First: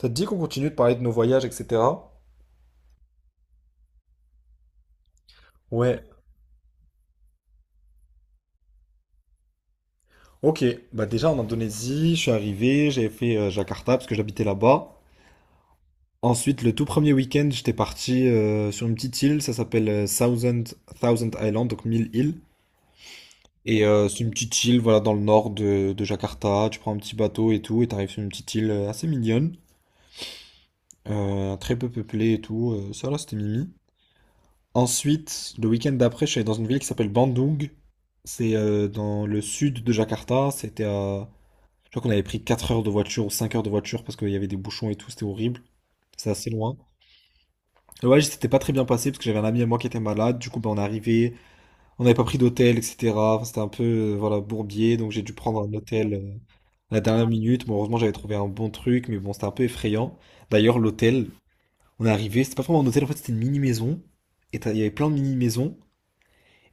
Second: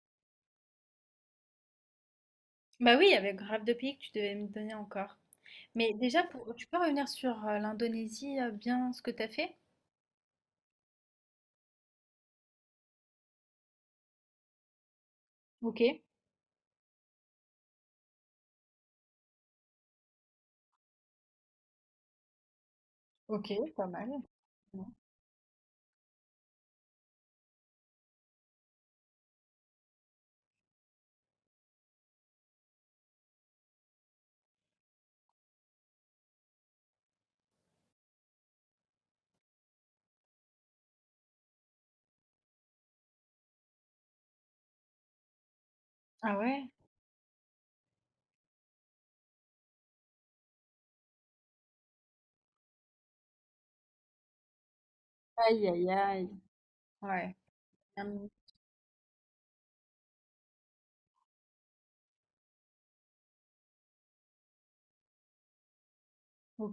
Ça te dit qu'on continue de parler de nos voyages, etc. Bah oui, avec grave de pays que tu devais me donner encore. Mais Ouais, déjà, pour, tu peux revenir sur l'Indonésie, bien ce que t'as fait? ok. Bah déjà en Indonésie, je suis arrivé, j'ai fait Jakarta parce que j'habitais là-bas. Ok, Ensuite, le tout premier week-end, j'étais parti sur une petite île, ça s'appelle Thousand Island, donc 1000 îles. ok, Et pas mal. c'est une petite île, Non. voilà, dans le nord de Jakarta. Tu prends un petit bateau et tout, et t'arrives sur une petite île assez mignonne, très peu peuplée et tout. Ça là, c'était mimi. Ensuite, le week-end d'après, je suis allé dans une ville qui s'appelle Bandung. C'est dans le sud de Jakarta. Je crois qu'on avait pris 4 heures de voiture ou 5 heures de voiture parce qu'il y avait des bouchons et tout. C'était horrible. C'était Ah assez ouais? loin. Le voyage s'était pas très bien passé parce que j'avais un ami à moi qui était malade. Du coup, ben, on est arrivé. On n'avait pas pris d'hôtel, etc. Enfin, c'était un peu voilà, bourbier. Donc j'ai dû prendre Aïe, un aïe, hôtel aïe. À la dernière Ouais. minute. Bon, heureusement, j'avais Hum, trouvé un bon truc. Mais bon, c'était un peu effrayant. D'ailleurs, l'hôtel, on est arrivé. C'était pas vraiment un hôtel. En fait, c'était une mini-maison. Et il y avait plein de mini-maisons.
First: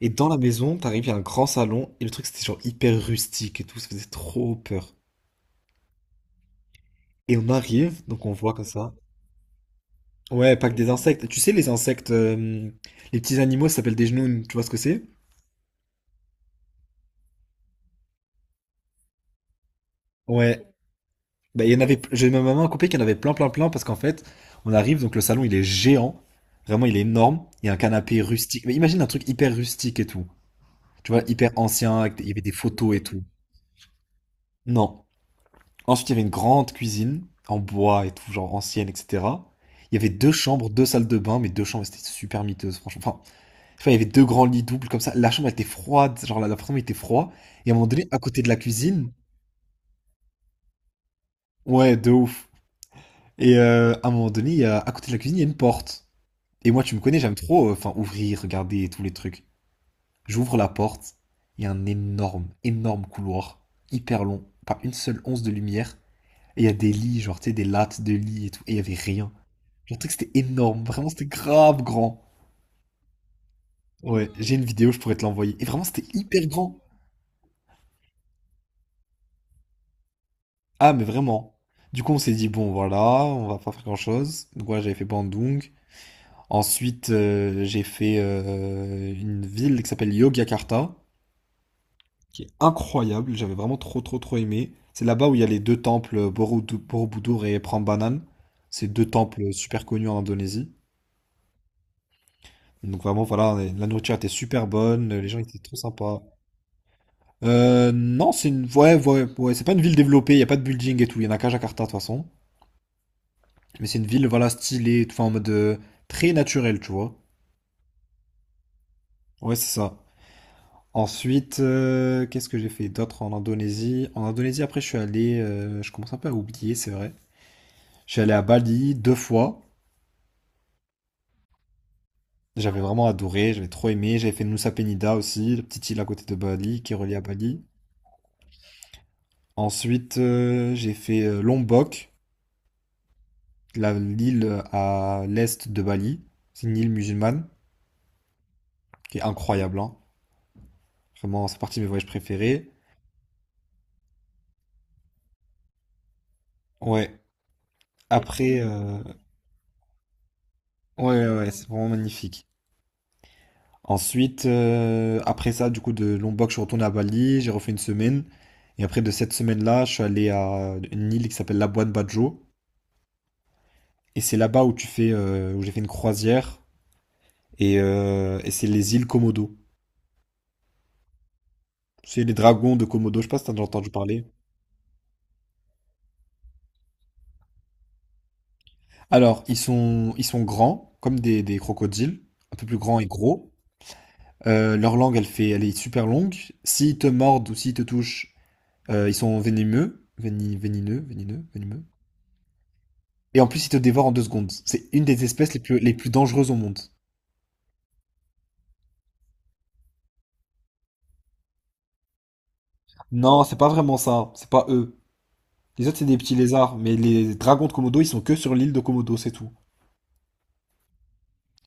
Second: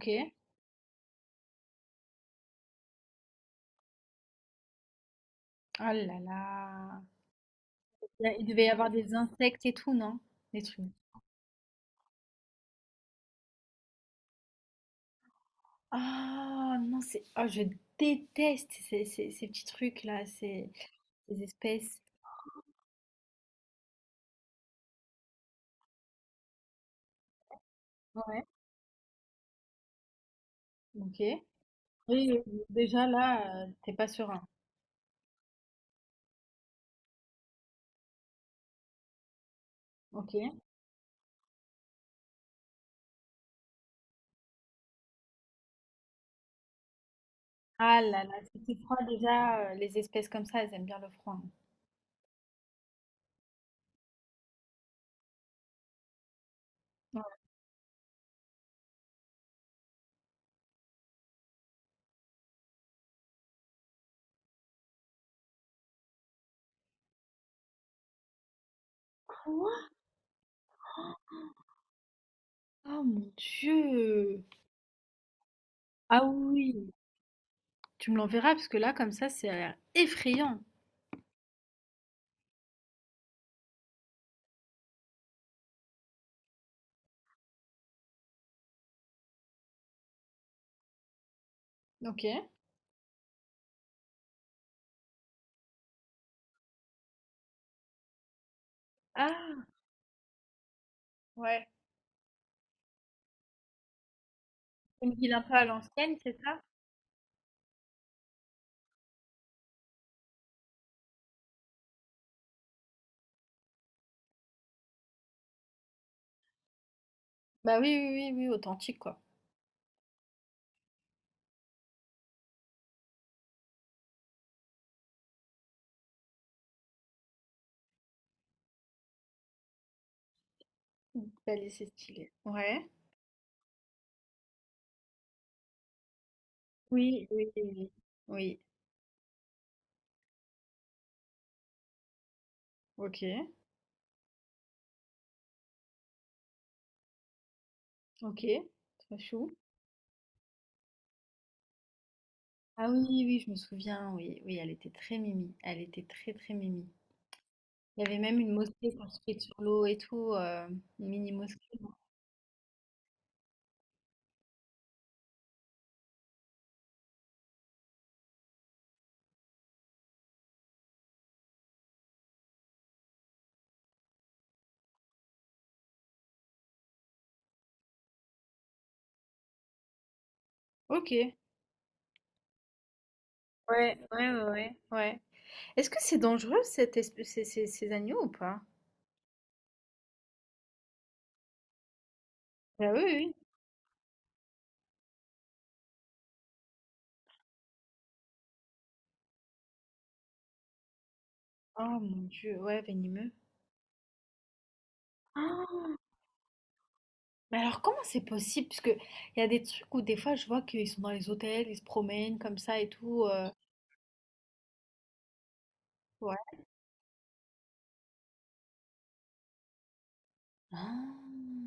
Et dans la maison, t'arrives, il y a un grand salon, et le truc c'était genre hyper rustique et tout, ça faisait trop peur. Oh là là. Et on arrive, donc on Il voit comme devait y avoir ça. des insectes et tout, non? Ouais, Des pas que des trucs. insectes. Tu sais, les insectes, les petits animaux, ça s'appelle des genoux, tu vois ce que c'est? Oh non, c'est. Oh, je déteste ces, ces petits trucs-là, Ouais. ces, ces Bah, il y en avait, espèces. j'ai ma maman a coupé qu'il y en avait plein, plein, plein, parce qu'en fait, on arrive, donc le salon il est géant, vraiment il est énorme, il y a un canapé Ouais, rustique. Mais imagine un truc hyper rustique et tout, tu ok. vois, hyper ancien, avec il y Oui, avait des photos et déjà tout. là, t'es pas serein. Non. Ensuite, il y avait une grande cuisine en bois et tout, genre ancienne, etc. Il y avait deux Ok. chambres, deux salles de bain, mais deux chambres, c'était super miteuse, franchement. Enfin, il y avait deux grands lits doubles comme ça. La chambre elle était froide, genre l'appartement était froid. Et à un moment Ah donné, à là là, côté de la c'est qu'il froid cuisine. déjà, les espèces comme ça, elles aiment bien le froid, hein. Ouais, de ouf. Et à un moment donné, à côté de la cuisine, il y a une porte. Et moi, tu me connais, Ouais. j'aime trop, enfin, ouvrir, regarder et tous les trucs. J'ouvre la porte, il y a un énorme, énorme couloir, hyper long, pas une seule once de lumière. Et il y a des lits, genre, tu sais, des lattes de lits et tout. Et il y avait rien. Quoi? J'ai trouvé que c'était énorme. Vraiment, c'était grave grand. Oh mon Ouais, Dieu! j'ai une vidéo, je pourrais te l'envoyer. Et vraiment, c'était Ah hyper grand. oui! Tu me l'enverras parce que là, comme ça, c'est l'air effrayant. Ah, mais vraiment. Du coup, on s'est dit, bon, voilà, on va pas faire grand-chose. Donc, voilà, j'avais fait Bandung. Ensuite, j'ai fait une ville qui s'appelle Yogyakarta, Ok. qui est incroyable. J'avais vraiment trop, trop, trop aimé. C'est là-bas où il y a les deux temples, Borobudur et Prambanan. C'est deux temples Ah super connus en Indonésie. ouais, Donc, vraiment, voilà, la nourriture était super bonne, une les ville gens un peu étaient à trop l'ancienne, sympas. c'est ça? Non, ouais, ouais, ouais, c'est pas une ville développée, il y a pas de building et tout, il y en a qu'à Jakarta de toute façon. Mais c'est une ville, voilà, stylée, enfin, en mode très naturel, tu vois. Bah oui, oui, oui, oui, authentique quoi. Ouais, c'est ça. Ensuite, qu'est-ce que j'ai fait d'autre en Indonésie? En Indonésie, après, je suis allé, je commence un peu à oublier, c'est vrai. Je suis allé à Bali deux fois. Bah, c'est stylé. J'avais Ouais. vraiment adoré, j'avais trop aimé. J'avais fait Nusa Penida aussi, la petite île à côté de Bali qui est reliée à Oui, oui, Bali. oui, oui. Oui. Ensuite, j'ai fait Lombok, Ok. L'île à l'est de Bali. C'est une île musulmane, Ok. qui Trop est chou. incroyable, hein. Vraiment, c'est partie de mes voyages préférés. Ah oui, oui, oui, je me souviens, oui, oui, elle était très mimi. Elle était très, très mimi. Ouais. Il y avait même une Après, mosquée construite sur l'eau et tout, ouais, une ouais, ouais, c'est mini-mosquée. vraiment magnifique. Ensuite, après ça, du coup, de Lombok, je suis retourné à Bali, j'ai refait une semaine. Et après, de cette semaine-là, je suis allé à une île qui s'appelle Labuan Bajo. Et c'est là-bas où tu fais, où j'ai fait une croisière. Et c'est les îles Komodo. Ok. Ouais, C'est les dragons de Komodo, je sais pas si t'as déjà entendu ouais, parler. ouais, ouais, ouais. Est-ce que c'est dangereux cette espèce, ces, ces agneaux ou pas? Alors, ils sont grands, comme des crocodiles, un peu plus Bah grands oui, et oui. gros. Leur langue, elle est super longue. S'ils te mordent ou s'ils te touchent, ils sont venimeux, vénineux, vénineux, venimeux. Oh mon Dieu, ouais, venimeux. Et en plus, ils te dévorent en 2 secondes. C'est une des espèces les plus, les Ah, plus dangereuses au monde. mais alors comment c'est possible? Parce que il y a des trucs où des fois je vois qu'ils sont dans les hôtels, ils se promènent comme ça et tout, Non, c'est pas vraiment ça. C'est pas eux. Les autres, c'est des petits ouais. lézards. Mais les dragons de Komodo, ils sont que sur l'île de Komodo, c'est tout. Ah.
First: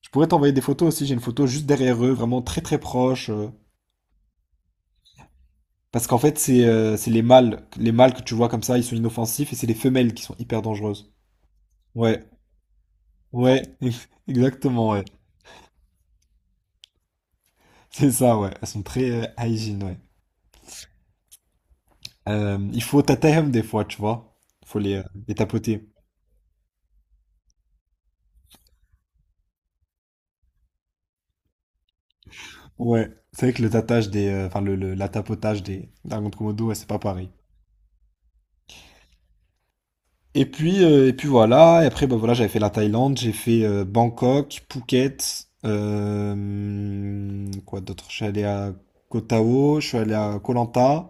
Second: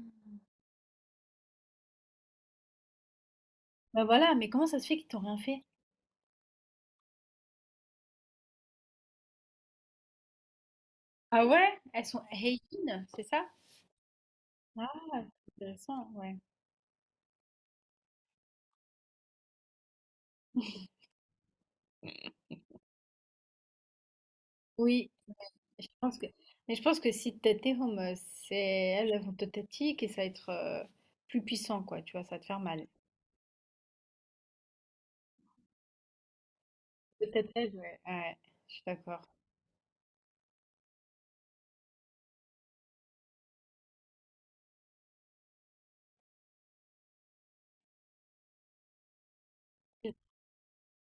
Je pourrais t'envoyer des photos aussi. J'ai une photo juste derrière eux, vraiment très très proche. Bah voilà, mais comment ça se fait qu'ils t'ont rien fait? Parce qu'en fait, c'est les mâles. Les mâles que tu vois comme ça, ils sont inoffensifs. Et c'est les femelles qui sont hyper dangereuses. Ah ouais? Elles sont Ouais, hygiène, c'est ça? ouais, Ah, exactement, ouais. c'est intéressant, ouais. C'est ça, ouais. Elles sont très hygiène, ouais. Il faut tatayam des fois, tu vois. Faut les, euh, Oui, les mais tapoter. je pense que, mais je pense que si Tetehome, c'est elles, elles vont te tati et ça va être plus puissant, quoi, tu vois, ça va te faire mal. Ouais. C'est vrai que le tatage des, enfin le- la tapotage des dragons de Komodo, ouais, c'est pas pareil. Peut-être elle, ouais. Ouais, je suis d'accord. Et puis voilà. Et après, bah voilà, j'avais fait la Thaïlande, j'ai fait Bangkok, Phuket, quoi d'autre? Je suis allé à Koh Tao, je suis allé à Koh Lanta,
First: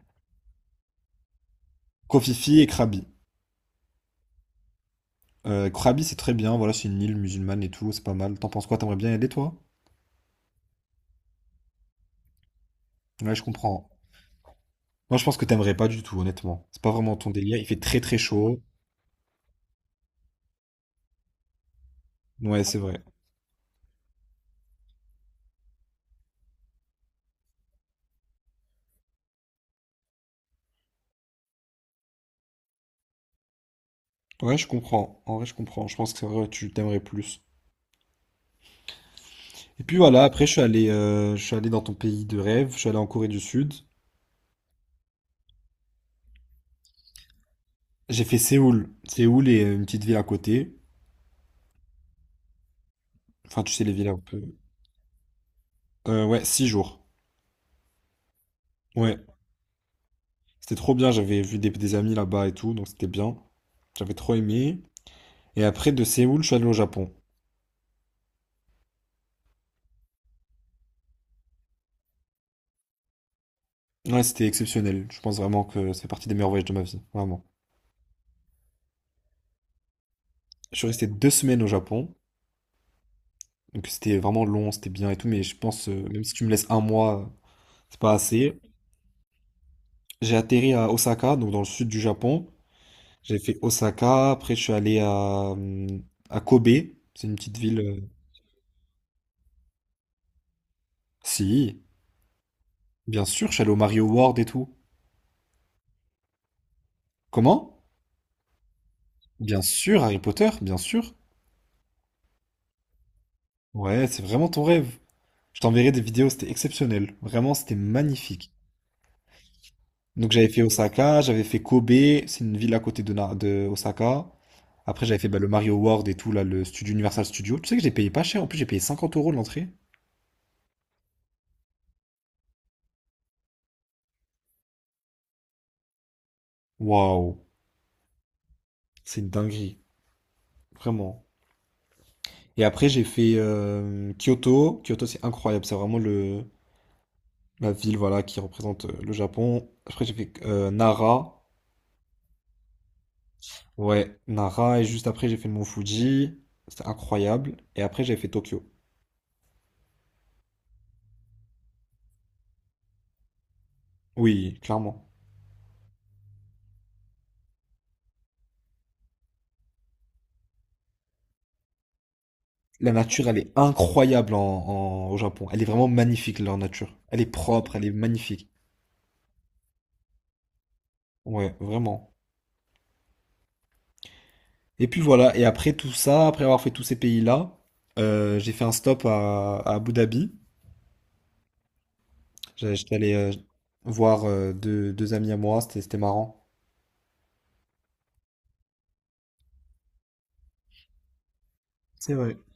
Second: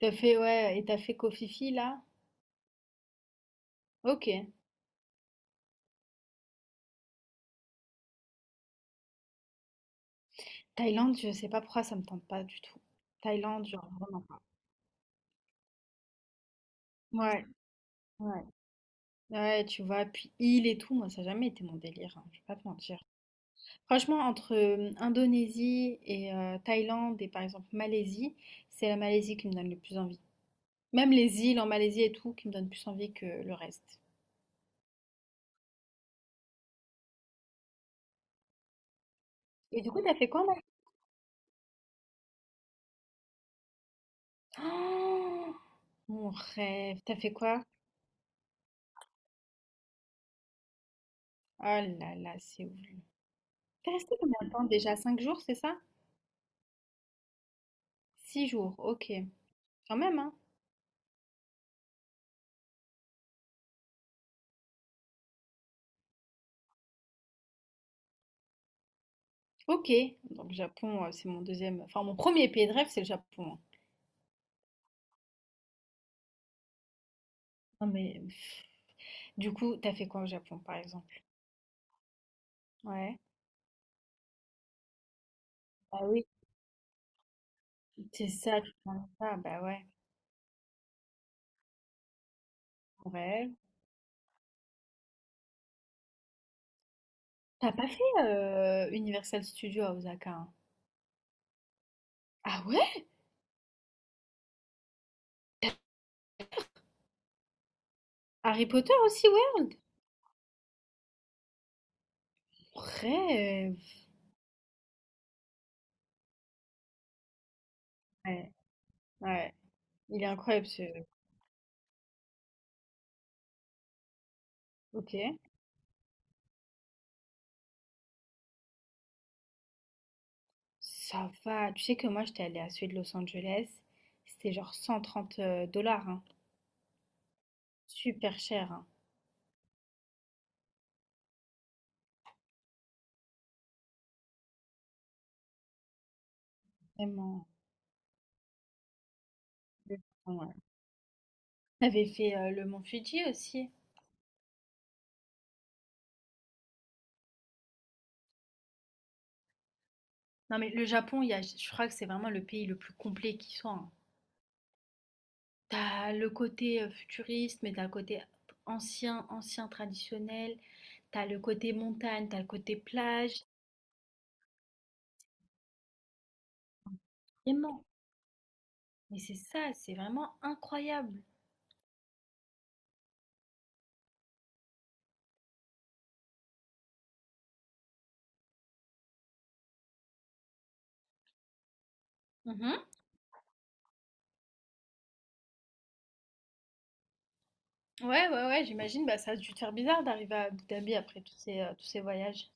T'as fait, ouais, et t'as fait Kofifi, là? Koh Phi Phi et Krabi. Ok. Krabi, c'est très bien. Voilà, c'est une île musulmane et tout, c'est pas mal. T'en penses quoi? T'aimerais bien y aller, toi? Thaïlande, je sais pas pourquoi ça me tente pas du tout. Ouais, je Thaïlande, comprends. genre, vraiment pas. Moi, je pense que t'aimerais pas du tout, honnêtement. C'est pas vraiment ton Ouais, délire. Il fait très très ouais. chaud. Ouais, tu vois, puis île et tout, moi, ça a jamais été mon délire, hein, je vais pas Ouais, te c'est mentir. vrai. Franchement, entre Indonésie et Thaïlande et par exemple Malaisie, c'est la Malaisie qui me donne le plus envie. Même les îles en Malaisie et tout, qui me donnent plus envie que le reste. Ouais, je comprends. En vrai, je comprends. Je pense que c'est vrai, tu t'aimerais plus. Et Et du puis coup, t'as voilà, fait quoi, après, je suis allé, euh, je suis allé dans ton pays de rêve. Je suis allé en Corée du Sud. oh, mon rêve. T'as fait quoi? J'ai fait Séoul. Séoul est une petite ville à côté. Oh là là, c'est ouf. Enfin, tu sais, les T'es villes resté un combien peu. de temps déjà? 5 jours, c'est ça? Ouais, 6 jours. 6 jours, ok. Ouais. Quand même, hein? C'était trop bien. J'avais vu des amis là-bas et tout, donc c'était bien. J'avais trop aimé. Et après, de Séoul, je suis allé au Japon. Ok. Donc, Japon, c'est mon deuxième. Enfin, mon premier pays de rêve, c'est le Japon, hein. Ouais, c'était exceptionnel. Je pense vraiment que c'est partie des meilleurs voyages de ma vie. Vraiment. Non, mais pff, du coup, t'as fait quoi au Japon, par Je suis resté exemple? 2 semaines au Japon. Ouais. Donc c'était vraiment long, c'était bien et tout, mais je pense, Bah même oui, si tu me laisses un mois, c'est pas c'est assez. ça, tu prends ça. Bah ouais, J'ai atterri à Osaka, donc dans le sud du Japon. mon J'ai rêve. fait Osaka, après je suis allé à Kobe, c'est une petite T'as ville. pas fait Universal Studios à Osaka, hein? Si, Ah ouais? bien sûr, je suis allé au Mario World et tout. Comment? Harry Potter aussi Bien World, sûr, Harry Potter, bien sûr. mon rêve. Ouais, c'est vraiment ton rêve. Je t'enverrai des vidéos, c'était exceptionnel. Vraiment, c'était Ouais, magnifique. ouais. Il est Donc j'avais fait incroyable ce. Osaka, j'avais fait Kobe, c'est une ville à côté de Osaka. Après Ok. j'avais fait bah, le Mario World et tout, là, le studio Universal Studio. Tu sais que j'ai payé pas cher, en plus j'ai payé 50 euros l'entrée. Ça va. Tu sais que moi, j'étais allée à celui de Los Angeles. C'était genre $130, hein. Waouh, Super cher, hein. c'est une dinguerie, vraiment. Et après j'ai fait Kyoto. Kyoto c'est incroyable, c'est vraiment le, Vraiment. la ville voilà, qui représente le Japon. Le Après j'ai fait Japon, ouais. Nara. T'avais fait le mont Fuji aussi. Ouais, Nara. Et juste après j'ai fait le Mont Fuji. C'était incroyable. Et après j'ai fait Tokyo. Non, mais le Japon, il y a, je crois que c'est vraiment le pays le plus complet qui soit, hein. Oui, clairement. T'as le côté futuriste, mais t'as le côté ancien, ancien traditionnel. T'as le côté montagne, t'as le côté La nature, elle plage. est incroyable en, au Japon. Elle est vraiment magnifique, leur nature. Elle est propre, elle Vraiment. est magnifique. Mais c'est ça, c'est vraiment incroyable. Ouais, vraiment. Et puis voilà, et après tout ça, après avoir fait tous ces pays-là, j'ai fait un stop à Abu Dhabi. Mhm. J'étais allé voir deux amis à moi, c'était marrant. Ouais, ouais, ouais, j'imagine, bah, ça a dû te faire bizarre d'arriver à Abu Dhabi après tous ces C'est vrai. voyages.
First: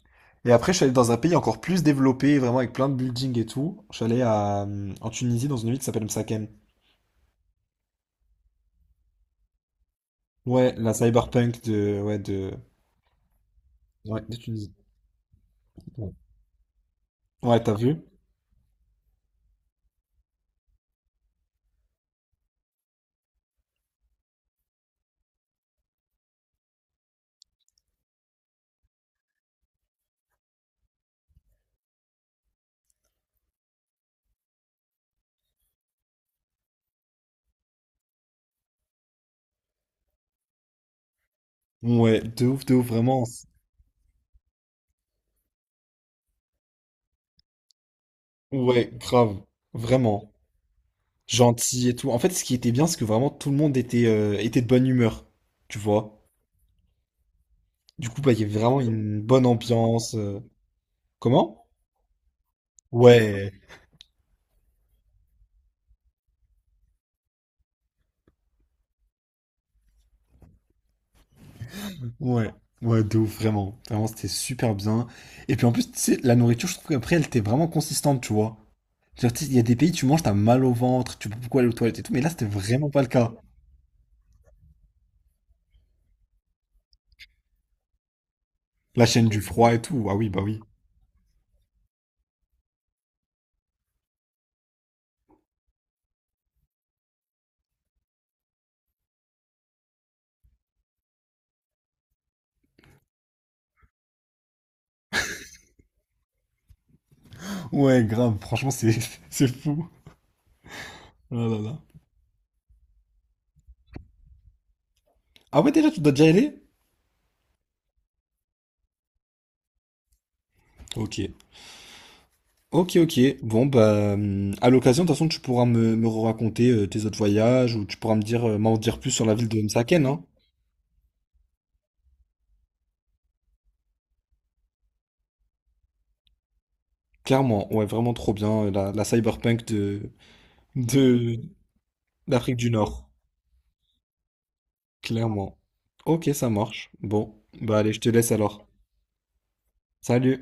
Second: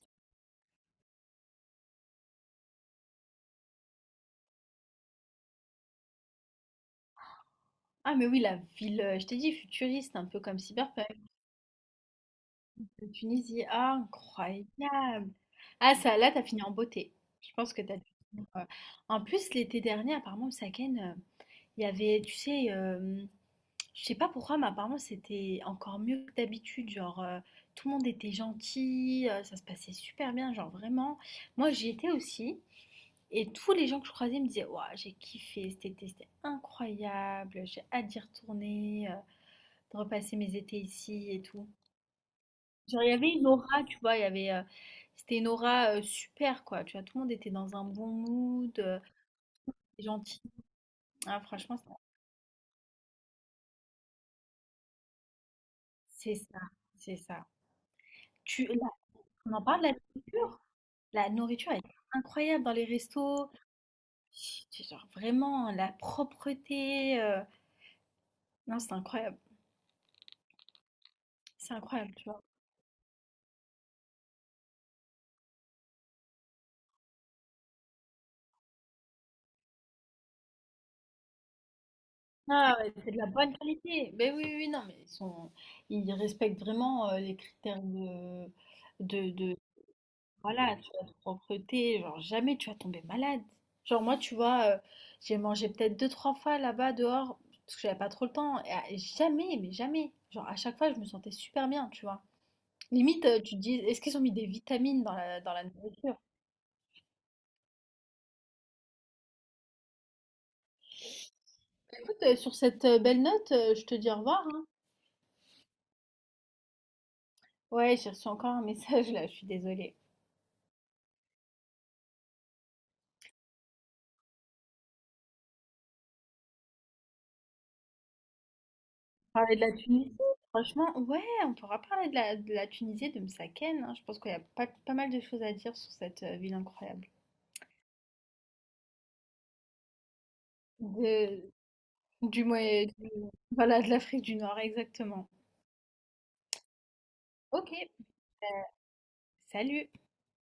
Et après, je suis allé dans un pays encore plus développé, vraiment avec plein de buildings et tout. Je suis allé en Tunisie, dans une ville qui s'appelle Msakhem. Ah, mais oui, la ville, je t'ai dit, futuriste, un peu comme Ouais, la Cyberpunk, cyberpunk de, ouais, de, de Tunisie. Ah, ouais, de Tunisie. incroyable. Ah, Ouais, ça, là, t'as fini en beauté. Je ouais, pense t'as que t'as vu? dû finir, en plus, l'été dernier, apparemment, au Saken, il y avait, tu sais, je sais pas pourquoi, mais apparemment c'était encore mieux que d'habitude. Genre, tout le monde était gentil, ça se passait super bien, genre vraiment. Moi j'y étais aussi, et tous les gens que je croisais me disaient, ouah, j'ai kiffé cet été, c'était incroyable, j'ai hâte d'y retourner, de repasser mes étés ici et tout. Ouais, de ouf, Genre, il y vraiment. avait une aura, tu vois, il y avait, c'était une aura super quoi, tu vois, tout le monde était dans un bon mood, Ouais, grave, vraiment. gentil. Ah, franchement, Gentil et ça, tout. En fait, ce qui était bien, c'est que vraiment tout le monde était de bonne humeur, tu vois. c'est ça, c'est ça. Du coup, bah, il y avait Tu, vraiment là, une bonne on en parle de la ambiance. Culture? La Comment? nourriture est incroyable dans les restos. Ouais, Tu genre vraiment la propreté, non, c'est incroyable, tu vois? ouais, ouais, de ouf, vraiment. Vraiment, c'était super bien. Et puis en plus, tu sais, la nourriture, je trouve qu'après, elle était vraiment consistante, tu vois. Genre, tu sais, il y a des pays, tu manges, t'as mal au ventre, tu peux beaucoup aller aux toilettes et tout, mais là, c'était Ah vraiment ouais, pas le c'est de la cas. bonne qualité. Beh, oui, oui, oui, non, mais ils respectent vraiment, les critères de La chaîne de du de froid et tout, ah oui, bah oui. voilà, tu vois? De propreté, genre jamais tu vas tomber malade. Genre moi, tu vois, j'ai mangé peut-être deux trois fois là-bas dehors, parce que j'avais pas trop le temps et à et jamais, mais jamais, genre à chaque fois, je me sentais super bien, tu vois? Limite, tu te dis, est-ce qu'ils ont mis des vitamines dans la nourriture? Ouais, grave, franchement, c'est c'est fou. Oh là là. Écoute, sur cette belle note, je te dis au revoir, hein. Ah ouais, déjà, tu dois déjà y aller? Ouais, j'ai reçu encore un message là, je suis désolée. Ok. Ok, ok. Bon, bah, à l'occasion, de toute façon, tu pourras me raconter tes autres voyages ou tu pourras me dire, m'en dire plus sur la ville Parler de de la Msaken, Tunisie, hein. franchement, ouais, on pourra parler de la Tunisie, et de Msaken, hein. Je pense qu'il y a pas, pas mal de choses à dire sur cette ville incroyable. Clairement, ouais, vraiment trop bien, la cyberpunk de, De- du, d'Afrique du Nord. du, voilà, de l'Afrique du Nord, exactement. Clairement. Ok, ça marche. Bon, Ok, bah, allez, je te laisse ben, alors. salut! Salut!